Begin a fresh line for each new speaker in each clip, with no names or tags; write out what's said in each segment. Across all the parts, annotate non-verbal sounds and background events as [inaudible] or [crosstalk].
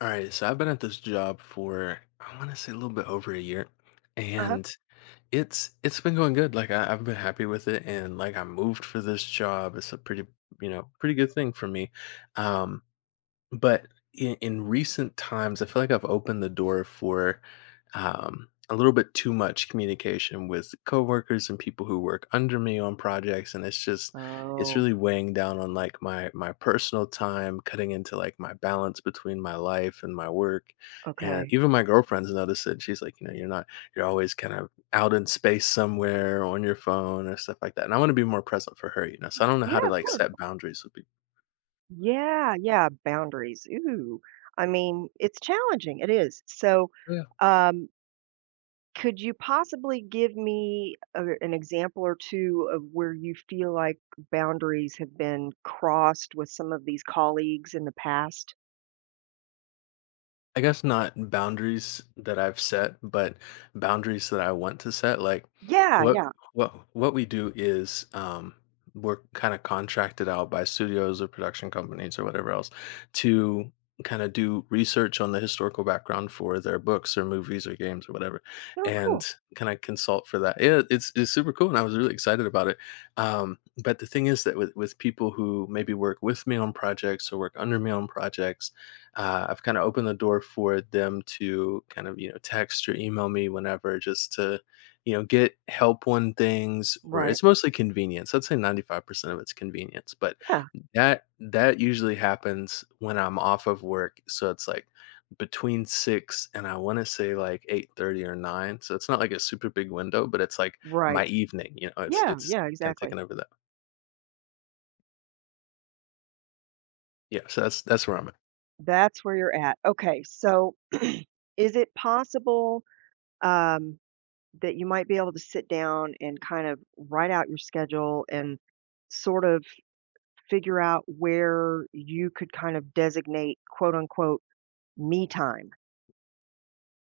All right, so I've been at this job for I want to say a little bit over a year,
Uh-huh.
and it's been going good. Like I've been happy with it, and like I moved for this job. It's a pretty pretty good thing for me. Um, but in recent times, I feel like I've opened the door for a little bit too much communication with coworkers and people who work under me on projects, and it's
Oh,
really weighing down on like my personal time, cutting into like my balance between my life and my work, and
okay.
even my girlfriend's noticed it. She's like, you know, you're not you're always kind of out in space somewhere on your phone or stuff like that, and I want to be more present for her, you know. So I don't know
Yeah,
how to
of
like
course.
set boundaries with
Yeah, yeah, boundaries. Ooh. It's challenging. It is.
people.
Um, could you possibly give me an example or two of where you feel like boundaries have been crossed with some of these colleagues in the past?
I guess not boundaries that I've set, but boundaries that I want to set. Like
Yeah,
what
yeah.
what what we do is we're kind of contracted out by studios or production companies or whatever else to kind of do research on the historical background for their books or movies or games or whatever
Oh,
and
cool.
kind of consult for that. Yeah, it's super cool and I was really excited about it. But the thing is that with people who maybe work with me on projects or work under me on projects I've kind of opened the door for them to kind of text or email me whenever, just to get help on things. Or
Right.
it's mostly convenience. I'd say 95% of it's convenience, but
Yeah,
that usually happens when I'm off of work. So it's like between six and I want to say like 8:30 or nine. So it's not like a super big window, but it's like my
right.
evening. You know, it's
Yeah,
it's
yeah,
kind of
exactly.
taking over that. Yeah, so that's where I'm at.
That's where you're at. Okay, so [clears throat] is it possible? Um, that you might be able to sit down and kind of write out your schedule and sort of figure out where you could kind of designate quote unquote me time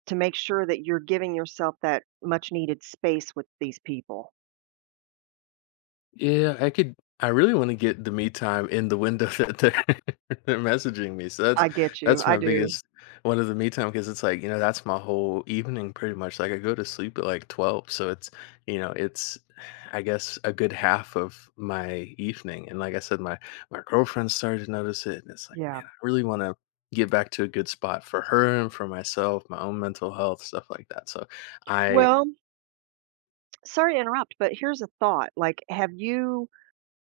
to make sure that you're giving yourself that much needed space with these people.
Yeah, I could, I really wanna get the me time in the window [laughs] that they're [laughs] they're messaging me, so
I get you.
that's
I
my
do.
biggest one of the me time, because it's like, you know, that's my whole evening pretty much, like, I go to sleep at, like, 12, so it's, you know, it's, I guess, a good half of my evening, and like I said, my girlfriend started to notice it, and it's like,
Yeah.
"Man, I really wanna get back to a good spot for her and for myself, my own mental health, stuff like that," so I
Well, sorry to interrupt, but here's a thought. Like, have you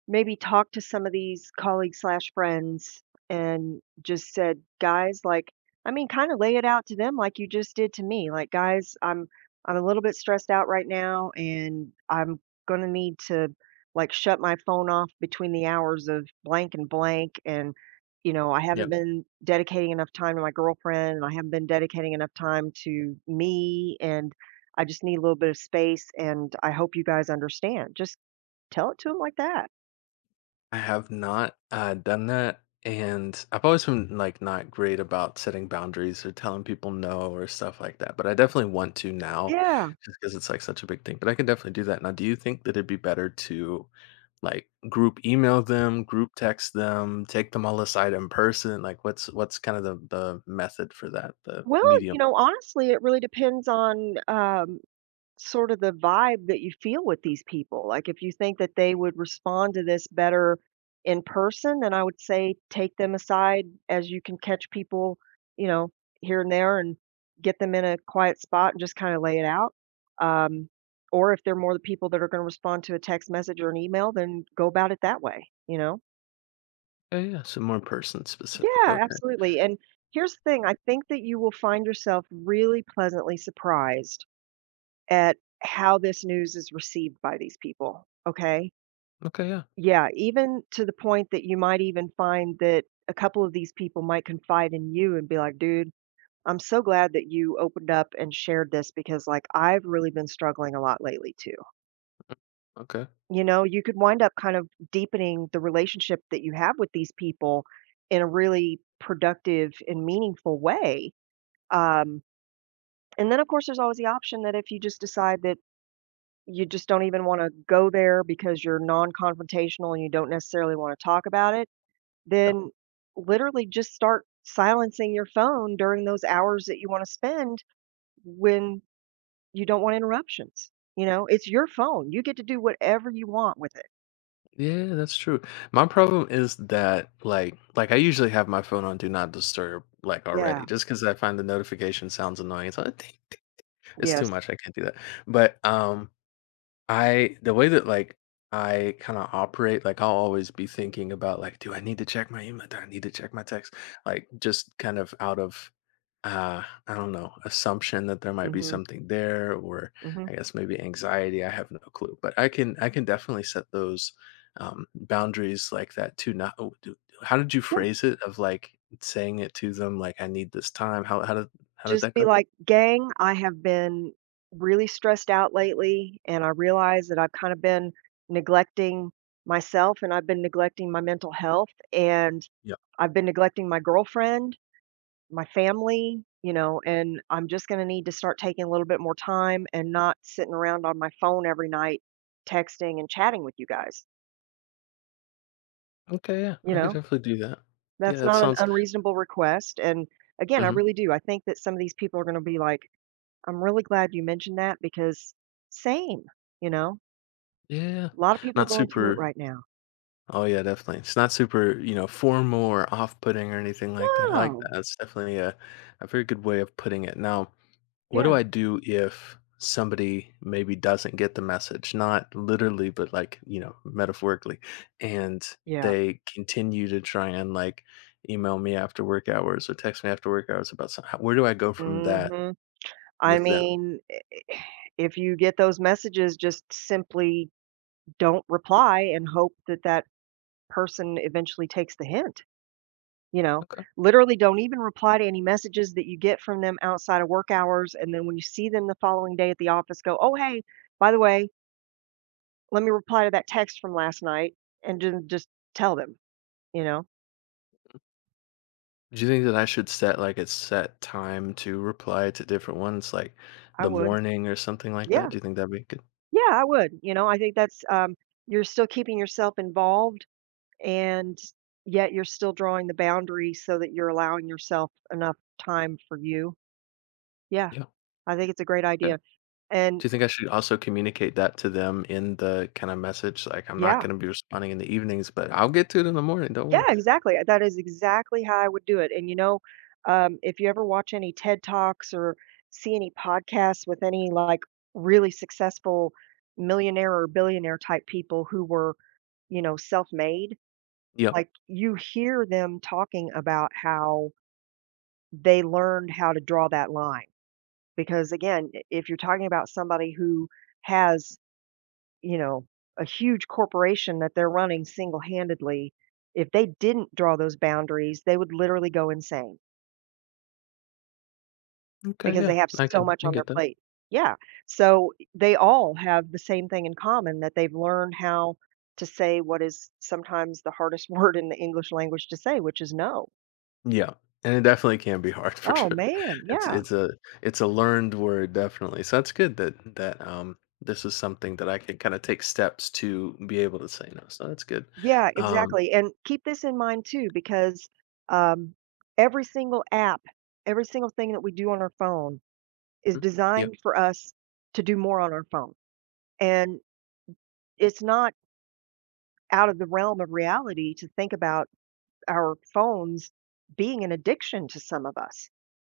maybe talk to some of these colleagues slash friends and just said, guys, kind of lay it out to them like you just did to me. Like, guys, I'm a little bit stressed out right now, and I'm gonna need to like shut my phone off between the hours of blank and blank. And you know, I
you
haven't been dedicating enough time to my girlfriend, and I haven't been dedicating enough time to me, and I just need a little bit of space. And I hope you guys understand. Just tell it to them like that.
I have not done that. And I've always been like not great about setting boundaries or telling people no or stuff like that. But I definitely want to now
Yeah.
just because it's like such a big thing. But I can definitely do that. Now, do you think that it'd be better to like group email them, group text them, take them all aside in person? Like what's kind of the method for that, the
Well,
medium?
you know, honestly, it really depends on sort of the vibe that you feel with these people. Like, if you think that they would respond to this better in person, then I would say take them aside as you can catch people, you know, here and there and get them in a quiet spot and just kind of lay it out. Um, or if they're more the people that are going to respond to a text message or an email, then go about it that way, you know?
Yeah, yeah. So more person specific.
Yeah,
Okay.
absolutely, and here's the thing, I think that you will find yourself really pleasantly surprised at how this news is received by these people, okay?
Okay, yeah.
Yeah, even to the point that you might even find that a couple of these people might confide in you and be like, "Dude, I'm so glad that you opened up and shared this because, like, I've really been struggling a lot lately too."
Okay.
You know, you could wind up kind of deepening the relationship that you have with these people in a really productive and meaningful way. Um, and then, of course, there's always the option that if you just decide that you just don't even want to go there because you're non-confrontational and you don't necessarily want to talk about it, then literally just start silencing your phone during those hours that you want to spend when you don't want interruptions. You know, it's your phone. You get to do whatever you want with it.
Yeah, that's true. My problem is that like I usually have my phone on do not disturb like already
Yeah.
just because I find the notification sounds annoying. It's like "Ding." It's too
Yes.
much. I can't do that. But I, the way that like I kind of operate, like I'll always be thinking about like, do I need to check my email? Do I need to check my text? Like just kind of out of uh I don't know, assumption that there
Mm.
might be
Mhm.
something there or
Mhm.
I guess maybe anxiety, I have no clue, but I can, I can definitely set those boundaries like that too, not how did you phrase it, of like saying it to them like I need this time? How did how did
Just
that
be
go?
like, "Gang, I have been really stressed out lately, and I realize that I've kind of been neglecting myself and I've been neglecting my mental health, and
Yeah.
I've been neglecting my girlfriend, my family, you know, and I'm just gonna need to start taking a little bit more time and not sitting around on my phone every night texting and chatting with you guys."
Okay, yeah,
You
I could
know?
definitely do that. Yeah,
That's
that
not an
sounds…
unreasonable request, and again, I
mhm.
really do. I think that some of these people are gonna be like, I'm really glad you mentioned that because same, you know?
Yeah.
A lot of people are
Not
going through it
super…
right now.
oh yeah, definitely, it's not super, you know, formal or off-putting or anything like that. I like that,
No.
that's definitely a very good way of putting it. Now, what do
Yeah,
I do if somebody maybe doesn't get the message? Not literally, but like, you know, metaphorically. And
yeah.
they continue to try and like email me after work hours or text me after work hours about something. Where do I go from that
Mhm. I
with them?
mean, if you get those messages, just simply don't reply and hope that person eventually takes the hint, you know?
Okay.
Literally don't even reply to any messages that you get from them outside of work hours, and then when you see them the following day at the office, go, "Oh, hey, by the way, let me reply to that text from last night," and ju just tell them, you know?
Do you think that I should set like a set time to reply to different ones, like
I
the
would.
morning or something like
Yeah,
that? Do you think that'd be good?
yeah, I would, you know, I think that's, you're still keeping yourself involved and yet you're still drawing the boundary so that you're allowing yourself enough time for you. Yeah,
Yeah.
I think it's a great idea, and
Do you think I should also communicate that to them in the kinda message? Like, I'm not
yeah,
gonna be responding in the evenings, but I'll get to it in the morning, don't worry.
yeah, exactly, that is exactly how I would do it, and, you know, if you ever watch any TED Talks or see any podcasts with any, like, really successful millionaire or billionaire type people who were, you know, self-made.
Yeah.
Like, you hear them talking about how they learned how to draw that line because, again, I if you're talking about somebody who has, you know, a huge corporation that they're running single-handedly, if they didn't draw those boundaries, they would literally go insane
Okay,
because
yeah,
they have
I
so
can, I
much
can
on their
get that.
plate. Yeah, so they all have the same thing in common that they've learned how to say what is sometimes the hardest [laughs] word in the English language to say, which is "no."
Yeah, and it definitely can be hard [laughs] for
Oh,
sure.
man,
It's
yeah.
it's a it's a learned word, definitely. So that's good, that that, this is something that I can kinda take steps to be able to say no, so that's good.
Yeah,
Um,
exactly, and keep this in mind too, because, um, every single app, every single thing that we do on our phone is
mm, yeah,
designed for us to do more on our phone, and it's not out of the realm of reality to think about our phones being an addiction to some of us.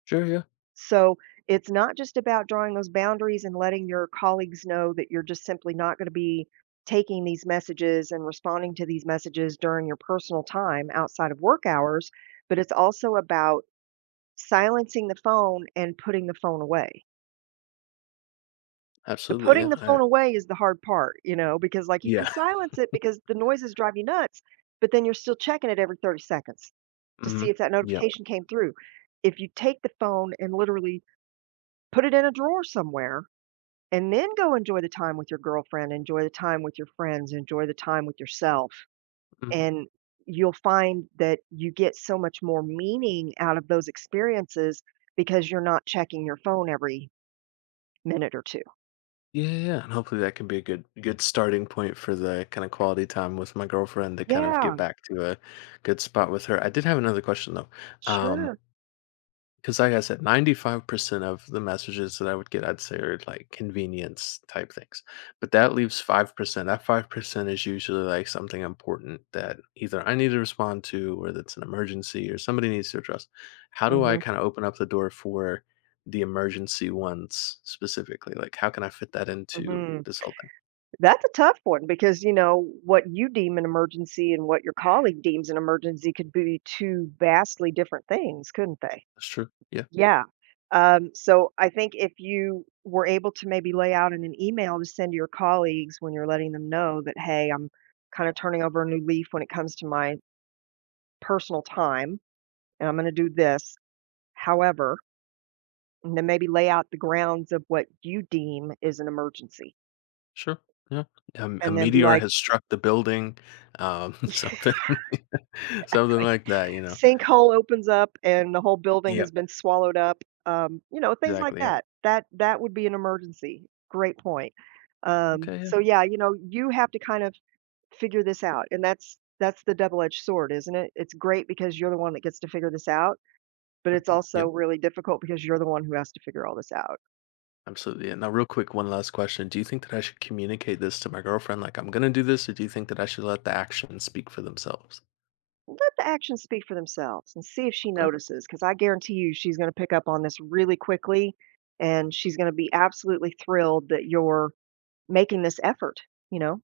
sure, yeah,
So it's not just about drawing those boundaries and letting your colleagues know that you're just simply not going to be taking these messages and responding to these messages during your personal time outside of work hours, but it's also about silencing the phone and putting the phone away. The
absolutely, yeah,
putting the
I,
phone away is the hard part, you know, because like you can
yeah,
silence it because the noises drive you nuts, but then you're still checking it every 30 seconds
[laughs]
to see
mhm,
if that
yep,
notification came through. If you take the phone and literally put it in a drawer somewhere and then go enjoy the time with your girlfriend, enjoy the time with your friends, enjoy the time with yourself.
mhm.
And you'll find that you get so much more meaning out of those experiences because you're not checking your phone every minute or two.
Yeah, yeah, yeah, and hopefully that can be a good good starting point for the kind of quality time with my girlfriend to kind of get
Yeah,
back to a good spot with her. I did have another question though. Um,
sure.
because like I said, 95% of the messages that I would get, I'd say are like convenience type things. But that leaves 5%. That 5% is usually like something important that either I need to respond to or that's an emergency or somebody needs to address. How do I
Mhm.
kind of open up the door for the emergency ones specifically? Like how can I fit that into
Mhm.
this whole thing?
That's a tough one because, you know, what you deem an emergency and what your colleague deems an emergency could be two vastly different things, couldn't they?
That's true. Yeah,
Yeah, so I think if you were able to maybe lay out in an email to send to your colleagues when you're letting them know that, "Hey, I'm kinda turning over a new leaf when it comes to my personal time, and I'm gonna do this. However" and then maybe lay out the grounds of what you deem is an emergency,
sure. Yeah. A
and then be
meteor
like
has struck the building. [laughs]
[laughs]
Something [laughs] something like that, you know.
sinkhole opens up and the whole building
Yeah.
has been swallowed up, you know, things like
Exactly, yeah.
that. That would be an emergency. Great point.
Okay, yeah.
So yeah, you know, you have to kind of figure this out, and that's the double-edged sword, isn't it? It's great because you're the one that gets to figure this out, but it's
Mhm.
also
Yep,
really difficult because you're the one who has to figure all this out.
absolutely. Yeah. Now, real quick, one last question. Do you think that I should communicate this to my girlfriend, like, "I'm gonna do this," or do you think that I should let the actions speak for themselves?
Let the actions speak for themselves and see if she
Okay.
notices, because I guarantee you she's going to pick up on this really quickly, and she's going to be absolutely thrilled that you're making this effort, you know?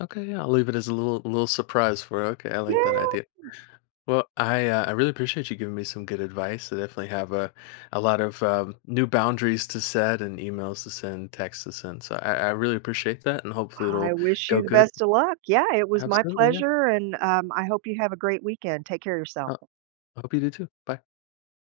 Okay, yeah, I'll leave it as a little little surprise for her. Okay, I like that
Yeah.
idea. Well, I really appreciate you giving me some good advice. I definitely have a lot of, new boundaries to set and emails to send, texts to send, so I really appreciate that, and hopefully
I
it'll
wish
go
you the
good.
best of luck. Yeah, it was my
Absolutely, yeah.
pleasure, and, I hope you have a great weekend. Take care of
I
yourself.
I hope you do too. Bye.